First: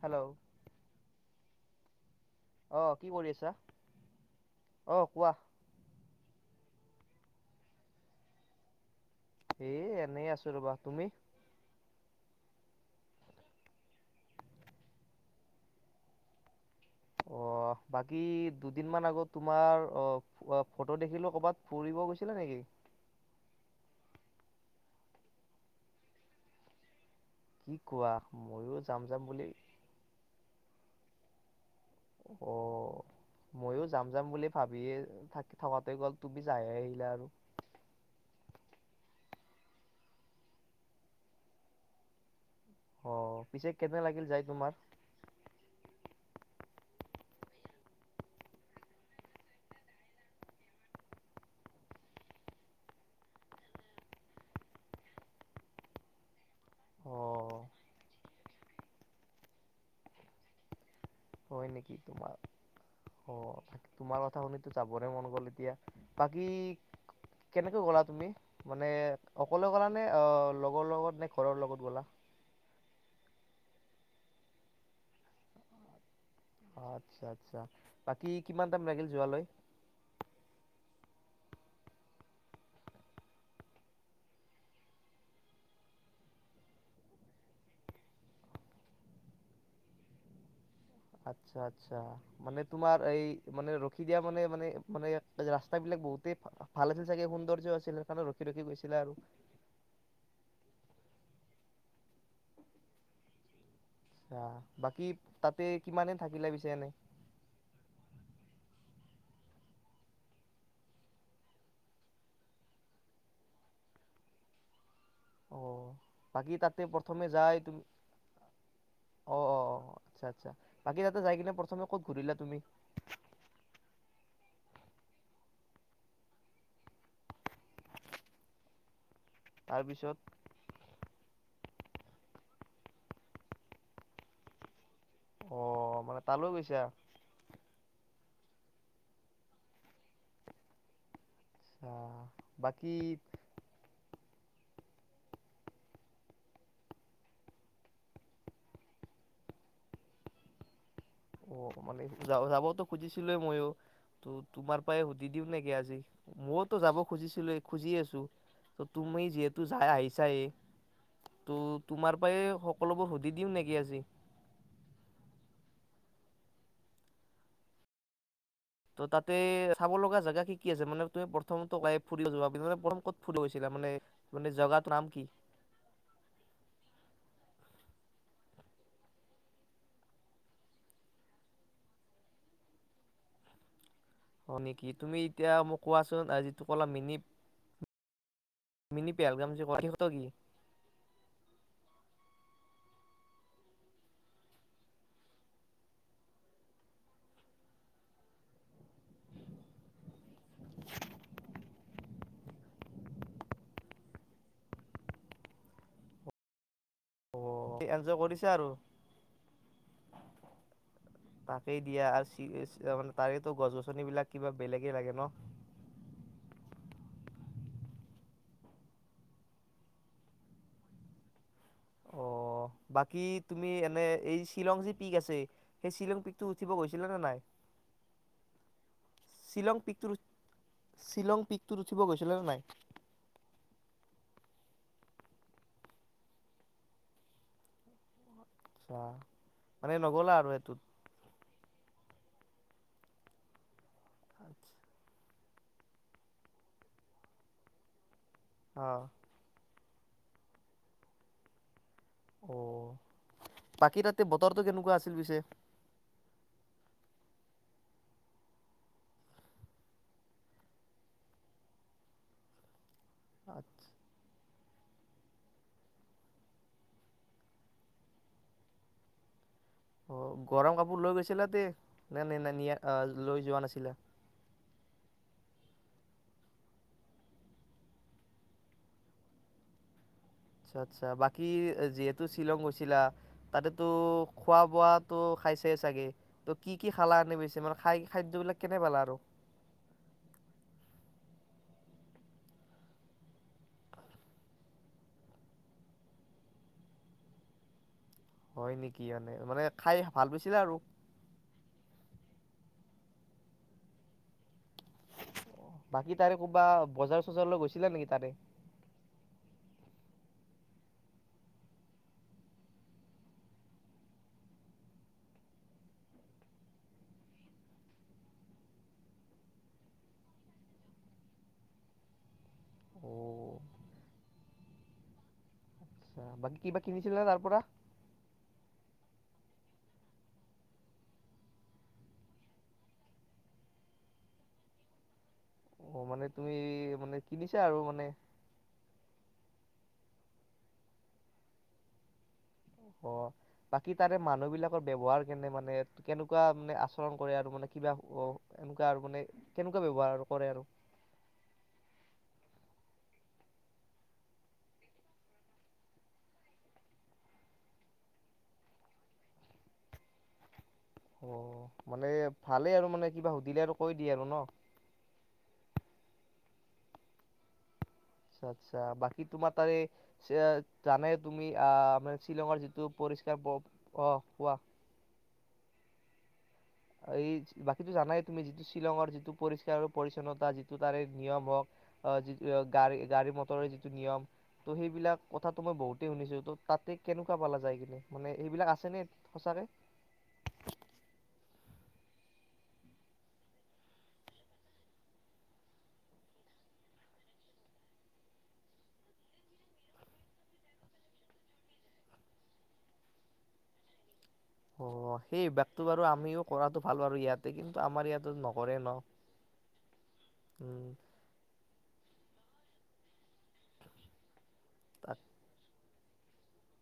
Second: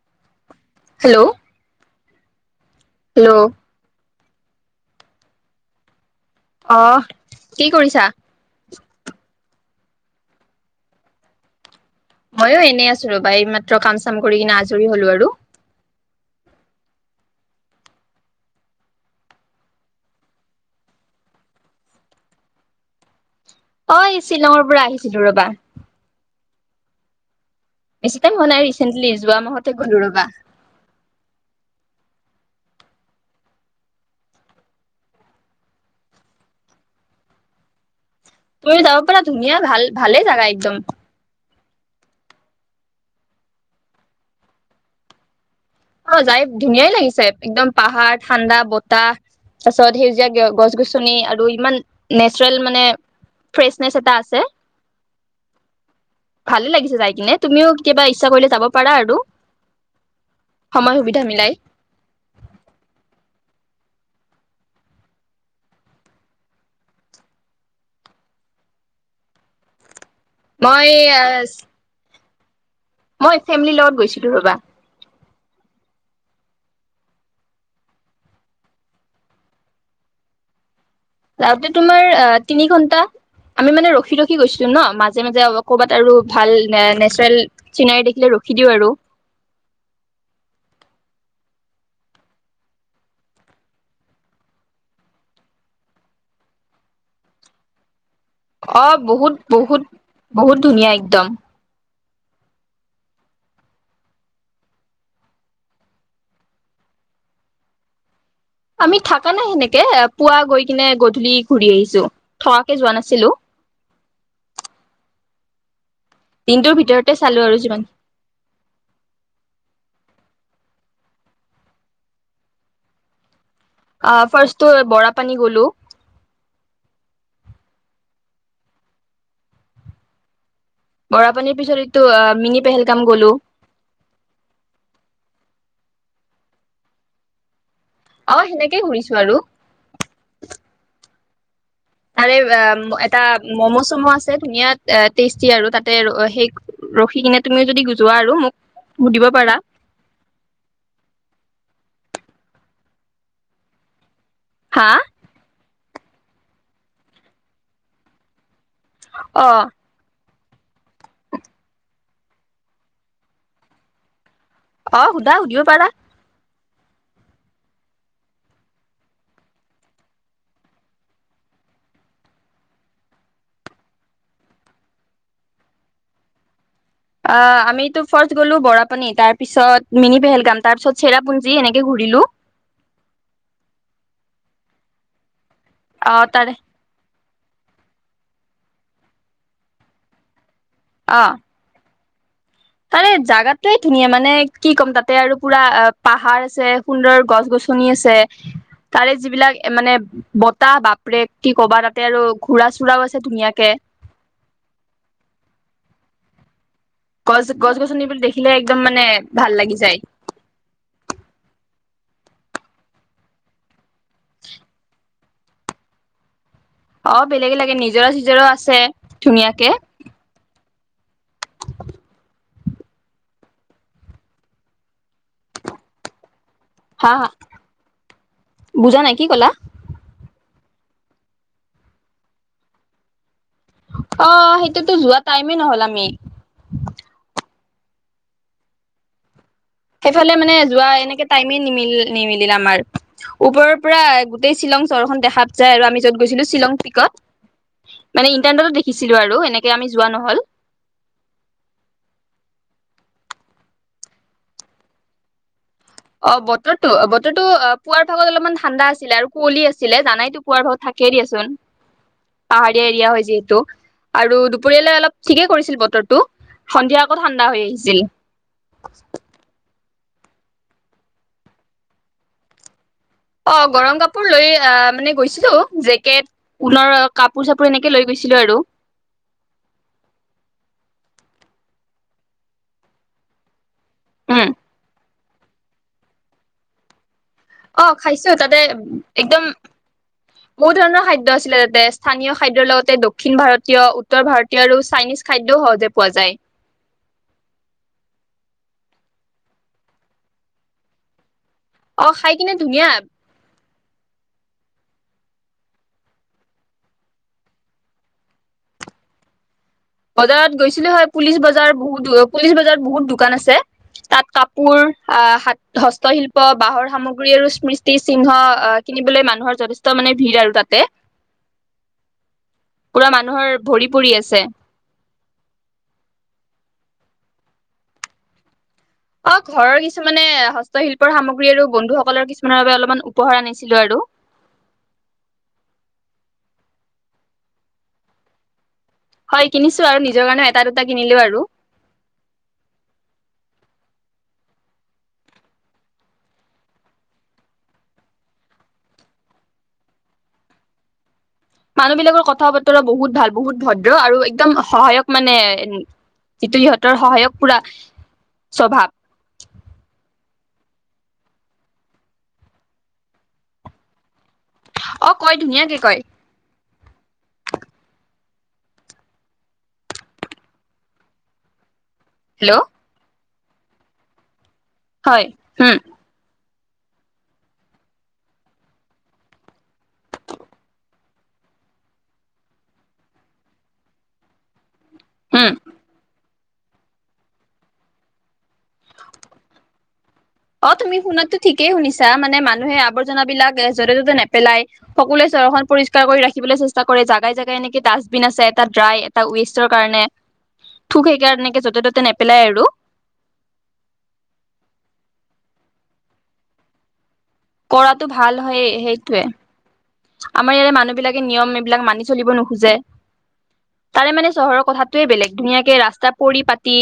Hello hello আহ কি কৰি হেল্ল' আছা অ কোৱা অহ কি কৰিছা এ এনেই আছো ৰবা তুমি ময়ো এনেই আছো ৰবা এই মাত্ৰ কাম চাম কৰি কিনে আজৰি হলো আৰু অ বাকী দুদিনমান আগত তোমাৰ অ ফটো দেখিলো কৰবাত ফুৰিব গৈছিলে নেকি? অ শ্বিলঙৰ পৰা আহিছিলো ৰবা। কি কোৱা বেছি টাইম হোৱা নাই ময়ো যাম ৰিচেণ্টলি যাম যোৱা বুলি মাহতে গলো ৰবা। অ ময়ো যাম যাম বুলি ভাবিয়ে থাকোতে গ'ল তুমি যাইে আহিলা আৰু তুমি যাব পাৰা ধুনীয়া ভাল ভালে জাগা একদম। অ পিছে কেনে লাগিল যায় তোমাৰ? অ যাই ধুনীয়াই লাগিছে একদম পাহাৰ ঠাণ্ডা বতাহ তাৰ পাছত সেউজীয়া গছ গছনি আৰু ইমান নেচৰেল মানে ফ্ৰেচনেচ এটা আছে। ভালে লাগি যাই অ কিনে তুমি কিবা ইচ্ছা কৰিলে চাব পৰা আৰু সময় সুবিধ হয় নেকি তোমাৰ অ তোমাৰ কথা শুনো যাবৰে মন গ'ল এতিয়া বাকী কেনেকৈ গ'লা তুমি মানে অকলে গ'লা মানে অ মই লগৰ লগত নে ঘৰৰ লগত গ'লা মই ফেমিলিৰ লগত গৈছিলো ৰবা। আচ্ছা আচ্ছা বাকী কিমান টাইম লাগিল যোৱালৈ? যাওঁতে তোমাৰ তিনি ঘন্টা আমি মানে ৰখি ৰখি গৈছিলো ন মাজে মাজে ক'বাত আৰু ভাল নেচাৰেল চিনাৰী দেখিলে ৰখি দিওঁ আৰু আচ্ছা আচ্ছা মানে তোমাৰ এই মানে ৰখি দিয়া মানে মানে মানে ৰাস্তা বিলাক বহুতে ভাল আছিল চাগে সৌন্দৰ্য্য আছিল সেইকাৰণে ৰখি ৰখি অ গৈছিলা আৰু বহুত বহুত বহুত ধুনীয়া একদম বাকী তাতে কিমানে থাকিলে পিছে এনে? আমি থাকা নাই সেনেকে পুৱা গৈ কিনে গধূলি ঘুৰি আহিছো থাবাকে যোৱা নাছিলো। অ বাকী দিনটোৰ তাতে ভিতৰতে প্ৰথমে চালো আৰু যাই যিমান তুম অ অ আচ্ছা আচ্ছা বাকী তাতে যাই কিনে প্ৰথমে ক'ত ঘূৰিলা তুমি? আহ ফাৰ্ষ্টো বৰা পানী গলো তাৰপিছত ৰা পানীৰ পিছত এইটো মিঙি পেহেলগাম গলো। অ মানে তালৈ গৈছাঁ। অ সেনেকেই ঘূৰিছো আৰু আচ্ছা তাৰে বাকী এটা ম'ম' চম' আছে ধুনীয়া টেষ্টি আৰু তাতে সেই ৰখি কিনে তুমি যদি গু যোৱা আৰু মোক সুধিব পাৰা। অ মানে য যাবওতো খুজিছিলো মইও ত তোমাৰ হা পৰাই সুধি দিও নেকি আজি মইতো যাব খুজিছিলো খুজি আছো ত তুমি অ যিহেতু যাই আহিছাই ত' তোমাৰ পৰা সকলোবোৰ সুধি দিওঁ নেকি আজি? আহ সুধা সুধিব পাৰা। ত' তাতে চাব লগা জেগা কি কি আছে মানে তুমি প্ৰথমত ফুৰিও যাব প্ৰথম ক'ত ফুৰিব গৈছিলা মানে মানে জেগাটোৰ নাম কি? অ আমিতো ফাৰ্ষ্ট গ'লো বৰাপানি তাৰ পিছত মিনি পেহেলগাম তাৰ পিছত চেৰাপুঞ্জী এনেকে ঘুৰিলো হয় নেকি তুমি এতিয়া মোক কোৱাচোন তাৰে যিটো কলা মিনি মিনি পেহেলগাম যে ক হত কি অ তাৰে জাগাতয়ে ধুনীয়া মানে কি ক'ম তাতে আৰু পুৰা পাহাৰ আছে সুন্দৰ গছ গছনি আছে তাৰে যিবিলাক মানে বতাহ বাপৰেক কি কবা তাতে আৰু ঘোৰা চুৰাও আছে ধুনীয়াকে অ' গছ গছ এনজয় গছনিবোৰ কৰিছা দেখিলে আৰু একদম মানে ভাল লাগি যায় সেই দিয়া আৰু তাৰেতো গছ গছনিবিলাক কিবা বেলেগেই লাগে ন অ বেলেগে লাগে নিজৰা চিজৰা আছে ধুনীয়াকে অ বাকী তুমি এনে এই শ্বিলং যি পিক আছে সেই শ্বিলং পিক উঠিব গৈছিলে হা নে হা নাই বুজা নাই কি ক'লা শ্বিলং পিকটো শ্বিলং পিকটোত উঠিব গৈছিলে নাই অ সেইটোতো যোৱা টাইমেই নহল আমি ছা সেইফালে মানে যোৱা এনেকে টাইমে নিমিল নিমিলিল আমাৰ ওপৰৰ পুৰা গোটেই শ্বিলং চহৰখন দেখাত যাই আৰু আমি য'ত গৈছিলো শ্বিলং টিকত মানে ইণ্টনেটত অ দেখিছিলো আৰু এনেকে আমি যোৱা নহল অ বাকী তাতে বতৰটো কেনেকুৱা আছিল পিছে অ বতৰতো বতৰতো অ পুৱাৰ ভাগত অলপমান ঠাণ্ডা আছিলে আৰু কুঁৱলি আছিলে জানাইতো পুৱাৰ ভাগত থাকেই দিয়াচোন পাহাৰীয়া দিয়া হয় যিহেতু আৰু দুপৰিয়ালে অলপ ঠিকেই কৰিছিল বতৰটো সন্ধিয়া আকৌ ঠাণ্ডা হৈ আহিছিল অ গৰম কাপোৰ লৈ গৈছিলা নে নাই নিয়া লৈ অ যোৱা নাছিলা গৰম কাপোৰ লৈ আহ মানে গৈছিলো জেক জাকেট ঊলৰ কাপোৰ চাপোৰ এনেকে লৈ গৈছিলো আৰু আচ্ছা আচ্ছা বাকী যিহেতু শ্বিলং গৈছিলা তাতে তো উম খোৱা বোৱাত টো খাইছে চাগে ত কি কি খালা এনে পিছে মানে অ খাই খাইছো খাদ্যবিলাক তাতে কেনে পালা আৰু একদম বহুত ধৰণৰ খাদ্য খাদ্য আছিলে যাতে স্থানীয় খাদ্যৰ লগতে দক্ষিণ ভাৰতীয় উত্তৰ ভাৰতীয় আৰু চাইনিজ খাদ্যও সহজে পোৱা যায় হয় নেকি এনে মানে খাই ভাল পাইছিলে আৰু অ খাই কিনে ধুনীয়া বাকী তাৰে ক'বা বজাৰ চজাৰলৈ গৈছিলা নেকি তাৰে বজাৰত গৈছিলো হয় পুলিচ বজাৰ বহুত পুলিচ বজাৰত বহুত দোকান আছে তাত কাপোৰ আহ হস্তশিল্প বাহৰ সামগ্ৰী আৰু স্মৃতি সিহ্ন আহ কিনিবলৈ মানুহৰ যথেষ্ট মানে ভিৰ আৰু তাতে অ পুৰা মানুহৰ ভৰি পৰি আছে আচ্ছা বাকী কিবা কিনিছিলা তাৰ পৰা অ ঘৰৰ কিছুমানে হস্তশিল্পৰ সামগ্ৰী আৰু বন্ধুসকলৰ কিছুমানৰ বাবে অলপমান উপহাৰ আনিছিলো আৰু অ মানে তুমি মানে কিনিছা আৰু মানে হয় কিনিছো আৰু নিজৰ কাৰণেও এটা দুটা কিনিলো আৰু অ বাকী তাৰে মানুহ বিলাকৰ ব্যৱহাৰ কেনে মানে কেনেকুৱা মানে আচৰণ কৰে আৰু মানে কিবা এনেকুৱা আৰু মানে কেনেকুৱা ব্যবহাৰ কৰে আৰু মানুহবিলাকৰ কথা বতৰা বহুত ভাল বহুত ভদ্ৰ আৰু একদম সহায়ক মানে যিটো সিহঁতৰ সহায়ক পুৰা স্বভাৱ অ মানে ভালেই আৰু মানে কিবা সুধিলে আৰু কৈ দিয়ে আৰু ন অ কয় ধুনীয়াকে কয় আচ্ছা আচ্ছা বাকী তোমাৰ তাৰে জানে তুমি আ মানে শ্বিলঙৰ হেল্ল' যিটো পৰি অ কোৱা হয় হুম এই বাকীটো জানাই তুমি, যিটো শ্বিলঙৰ যিটো পৰিষ্কাৰ পৰিচ্ছন্নতা যিটো তাৰে নিয়ম হওক যিটো গাড়ী গাড়ী মটৰ যিটো নিয়ম। ত' সেইবিলাক উম কথাটো মই বহুতে শুনিছো, তো তাতে কেনেকুৱা পালা যায় কিনে মানে এইবিলাক আছে নে? সঁচাকে অ তুমি শুনাতো ঠিকেই শুনিছা মানে মানুহে আৱৰ্জনাবিলাক য'তে ত'তে নেপেলাই সকলোৱে চহৰখন পৰিসকাৰ কৰি ৰাখিবলৈ চেষ্টা কৰে। জাগাই জাগাই এনেকে ডাষ্টবিন আছে এটা ড্ৰাই এটা ৱেষ্টৰ কাৰণে থোক সেইকাৰকে য'তে ত'তে নেপেলাই আৰু অ, সেই অভ্যাস টো বাৰু আমিও কৰাটো ভাল বাৰু ইয়াত। কৰাতো ভাল হয়। সেইটোৱে, আমাৰ ইয়াতে উম মানুহ বিলাকে নিয়ম এইবিলাক মানি চলিব নোখোজে। তাৰে মানে চহৰৰ কথাটোয়ে তাক বেলেগ ধুনীয়াকে ৰাস্তা ত পৰি পাতি।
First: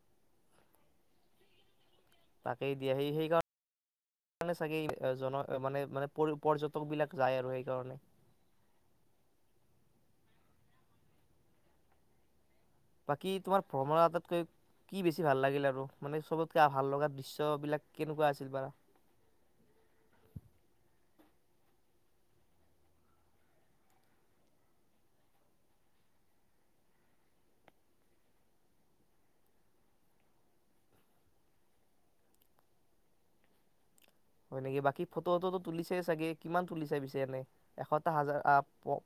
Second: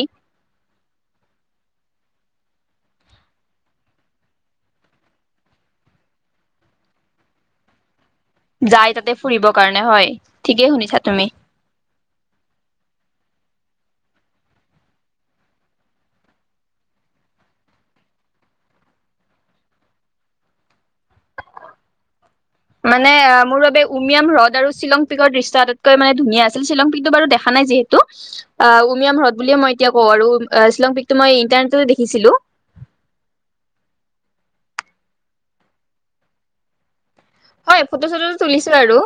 তাকেই দিয়া। সেই সেইকাৰণে চাগে জন মানে মানে পৰ্যটক বিলাক যায় আৰু সেইকাৰণে। যাই তাতে ফুৰিবৰ কাৰণে হয়, ঠিকেই শুনিছা তুমি। বাকী তোমাৰ ভ্ৰমণৰ আটতকৈ কি বেছি ভাল লাগিল আৰু মানে চবতকে ভাল লগা দৃশ্যবিলাক কেনেকুৱা আছিল বাৰা মানে মোৰ বাবে উমিয়াম হ্ৰদ আৰু শ্বিলং পিকৰ দৃশ্য আটাইতকৈ মানে ধুনীয়া আছিল শ্বিলং পিকটো বাৰু দেখা নাই যিহেতু, উমিয়াম হ্ৰদ বুলিয়ে মই এতিয়া কওঁ আৰু শ্বিলং পিকটো মই ইন্টাৰনেটতে দেখিছিলো। হয় নেকি, বাকী ফটো ফটো তুলিছে চাগে কিমান তুলিছা পিছে। ন হয় ফটো এসটা চটো হাজাৰ তুলিছো আৰু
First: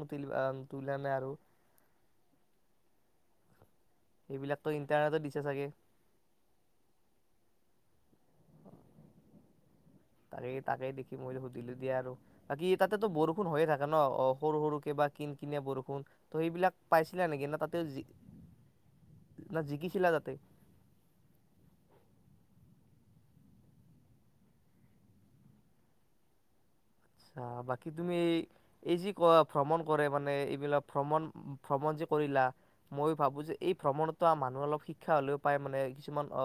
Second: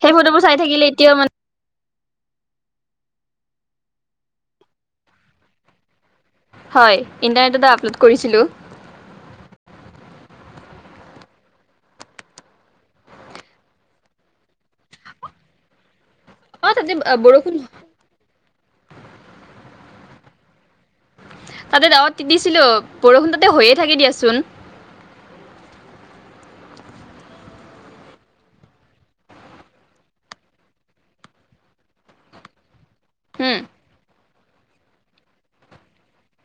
সেই ফটোবোৰ চাই থাকিলে তোলা নাই এতিয়াও আৰু মানে এইবিলাকতো ইণ্টাৰনেটত দিছে চাগে। হয় ইণ্টাৰনেট আপলোড কৰিছিলোঁ। তাকেই দেখি মই সুধিলো দিয়া আৰু বাকী তাতেতো বৰষুণ হৈয়ে থাকে ন? অ, সৰু সৰু কে বা কিন কিনিয়া বৰষুণ। ত' অ সেইবিলাক তাতে আ, পাইছিলা নেকি? বৰষুণ ন তাতে ন জিকিছিলা তাতে। তাতে দাৱত তিতিছিলো বৰষুণ তাতে হৈয়ে থাকে দিয়াচোন। আ, বাকী তুমি এই এই যি ক ভ্ৰমণ কৰে মানে এইবিলাক ভ্ৰমণ ভ্ৰমণ যে কৰিলা। মই ভাবো যে উম এই ভ্ৰমণ মানুহ অলপ শিক্ষা হ'লেও পায় মানে কিছুমান অ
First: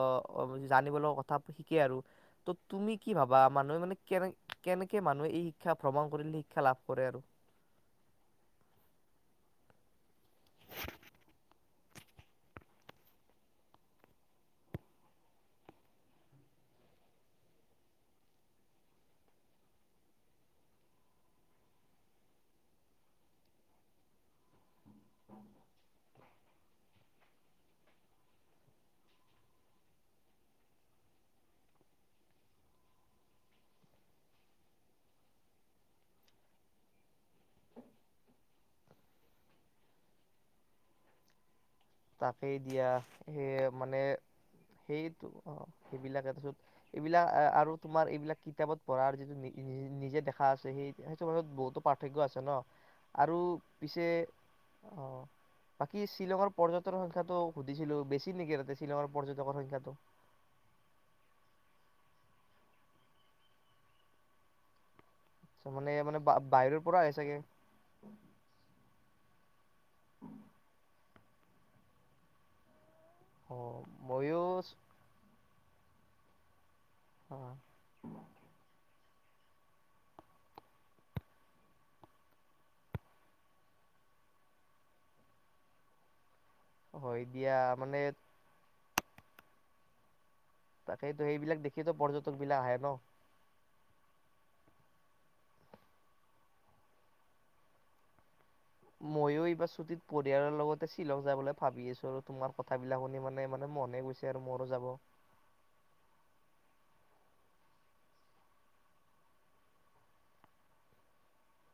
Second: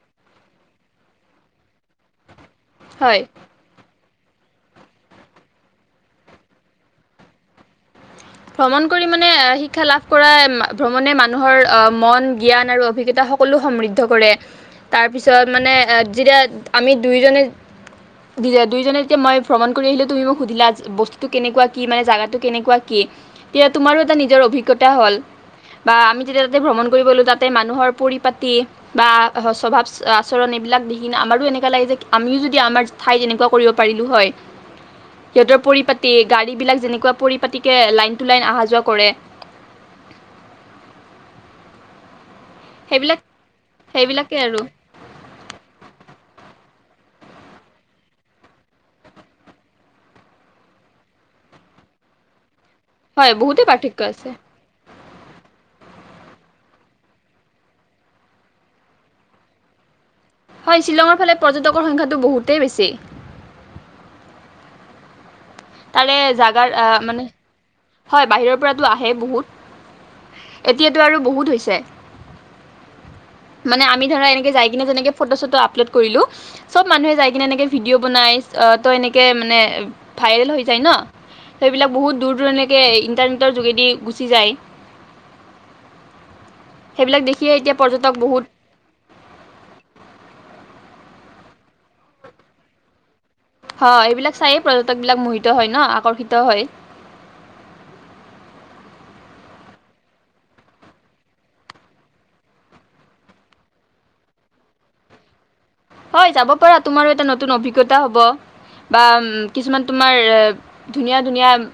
জানিব লগা কথা শিকে আৰু। তুমি কি হয় ভাবা মানুহে মানে কেনে কেনেকে মানুহ এই শিক্ষা ভ্ৰমণ কৰিলে শিক্ষা লাভ কৰে আৰু। ভ্ৰমণ কৰি মানে শিক্ষা লাভ কৰা ভ্ৰমণে মানুহৰ মন জ্ঞান আৰু অভিজ্ঞতা সকলো সমৃদ্ধ কৰে। তাৰপিছত মানে যেতিয়া আমি দুইজনে দুইজনে যেতিয়া মই ভ্ৰমণ কৰি আহিলে তুমি মোক সুধিলা বস্তুটো কেনেকুৱা কি মানে জাগাটো কেনেকুৱা। তেতিয়া তুমাৰো এটা নিজৰ অভিজ্ঞতা হল। বা আমি যেতিয়া তাতে ভ্ৰমণ কৰিব ললো তাতে মানুহৰ পৰিপাতি বা স্বভাৱ আচৰণ এইবিলাক দেখি আমাৰো এনেকুৱা লাগে যে আমিও যদি আমাৰ ঠাই যেনেকুৱা কৰিব পাৰিলো হয়। সিহঁতৰ পৰিপাতি গাড়ী বিলাক যেনেকুৱা। পাতিকে লাইন টু লাইন অহা যোৱা কৰে। তাকেই দিয়া, সেইবিলাক সেই মানে সেইবিলাকেই আৰু সেইটো অ সেইবিলাক এটা চত এইবিলাক আৰু তোমাৰ এইবিলাক কিতাপত পঢ়াৰ যিটো নিজে দেখা আছে সেই সেইটোত বহুতো পাৰ্থক্য আছে ন। হয় আৰু বহুতে পাৰ্থক্য পিছে আছে। অ, বাকী শিলঙৰ পৰ্যটনৰ সংখ্যাটো সুধিছিলো। বেছি নেকি তাতে শ্বিলঙৰ পৰ্যটকৰ সংখ্যাটো। হয়, শ্বিলঙৰ ফালে পৰ্যটকৰ সংখ্যাটো বহুতেই বেছি। মানে তাৰে মানে জাগাৰ বাহিৰৰ আহ, পৰা আহে মানে চাগে। হয় বাহিৰৰ পৰাতো আহে বহুত। এতিয়াতটো আৰু বহুত হৈছে। অ মানে আমি ধৰা এনেকে ময়ো যাই কিনে যেনেকে ফটো চটো আপ আপলোড কৰিলোঁ। চব মানুহে যাই অ কিনে এনেকে ভিডিঅ' বনাই আহ তই এনেকে- কে মানে ভাইৰেল হৈ যায় ন সেইবিলাক বহুত দূৰ দূৰনি। ইন্টাৰনেটৰ যোগেদি গুচি যায়। হয় সেইবিলাক দেখিয়ে দিয়া এতিয়া মানে পৰ্যটক বহুত। তাকেইতো সেইবিলাক দেখিটো পৰ্যটক বিলাক আহে ন। অ এইবিলাক চায়েই পৰ্যটক বিলাক মোহিত হয় ন আকৰ্ষিত হয়। ময়ো এইবাৰ ছুটিত পৰিয়ালৰ লগতে শ্বিলং যাবলৈ ভাবি আছো আৰু তোমাৰ কথাবিলাক শুনি মানে মানে মনে গৈছে আৰু মৰো যাব। হয় যাব পৰা তোমাৰো এটা নতুন অভিজ্ঞতা হ'ব বা কিছুমান তোমাৰ ধুনীয়া ধুনীয়া-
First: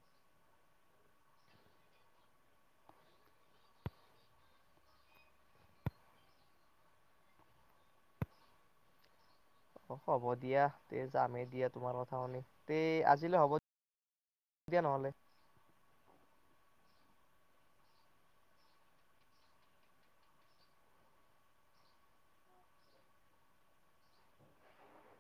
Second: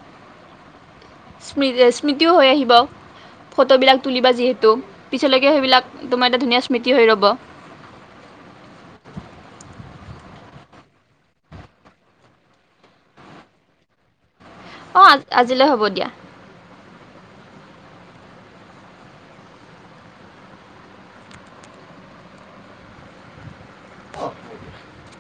স্মৃ স্মৃতিও হৈ আহিব ফটোবিলাক তুলিবা যিহেতু পিছলৈকে সেইবিলাক তোমাৰ এটা ধুনীয়া স্মৃতি হৈ ৰব। অ হ'ব দিয়া তে যামেই দিয়া তোমাৰ কথা শুনি তে আজিলৈ হ'ব। দিয়া অ নহ'লে আজিলে হ'ব দিয়া। [unintelligible]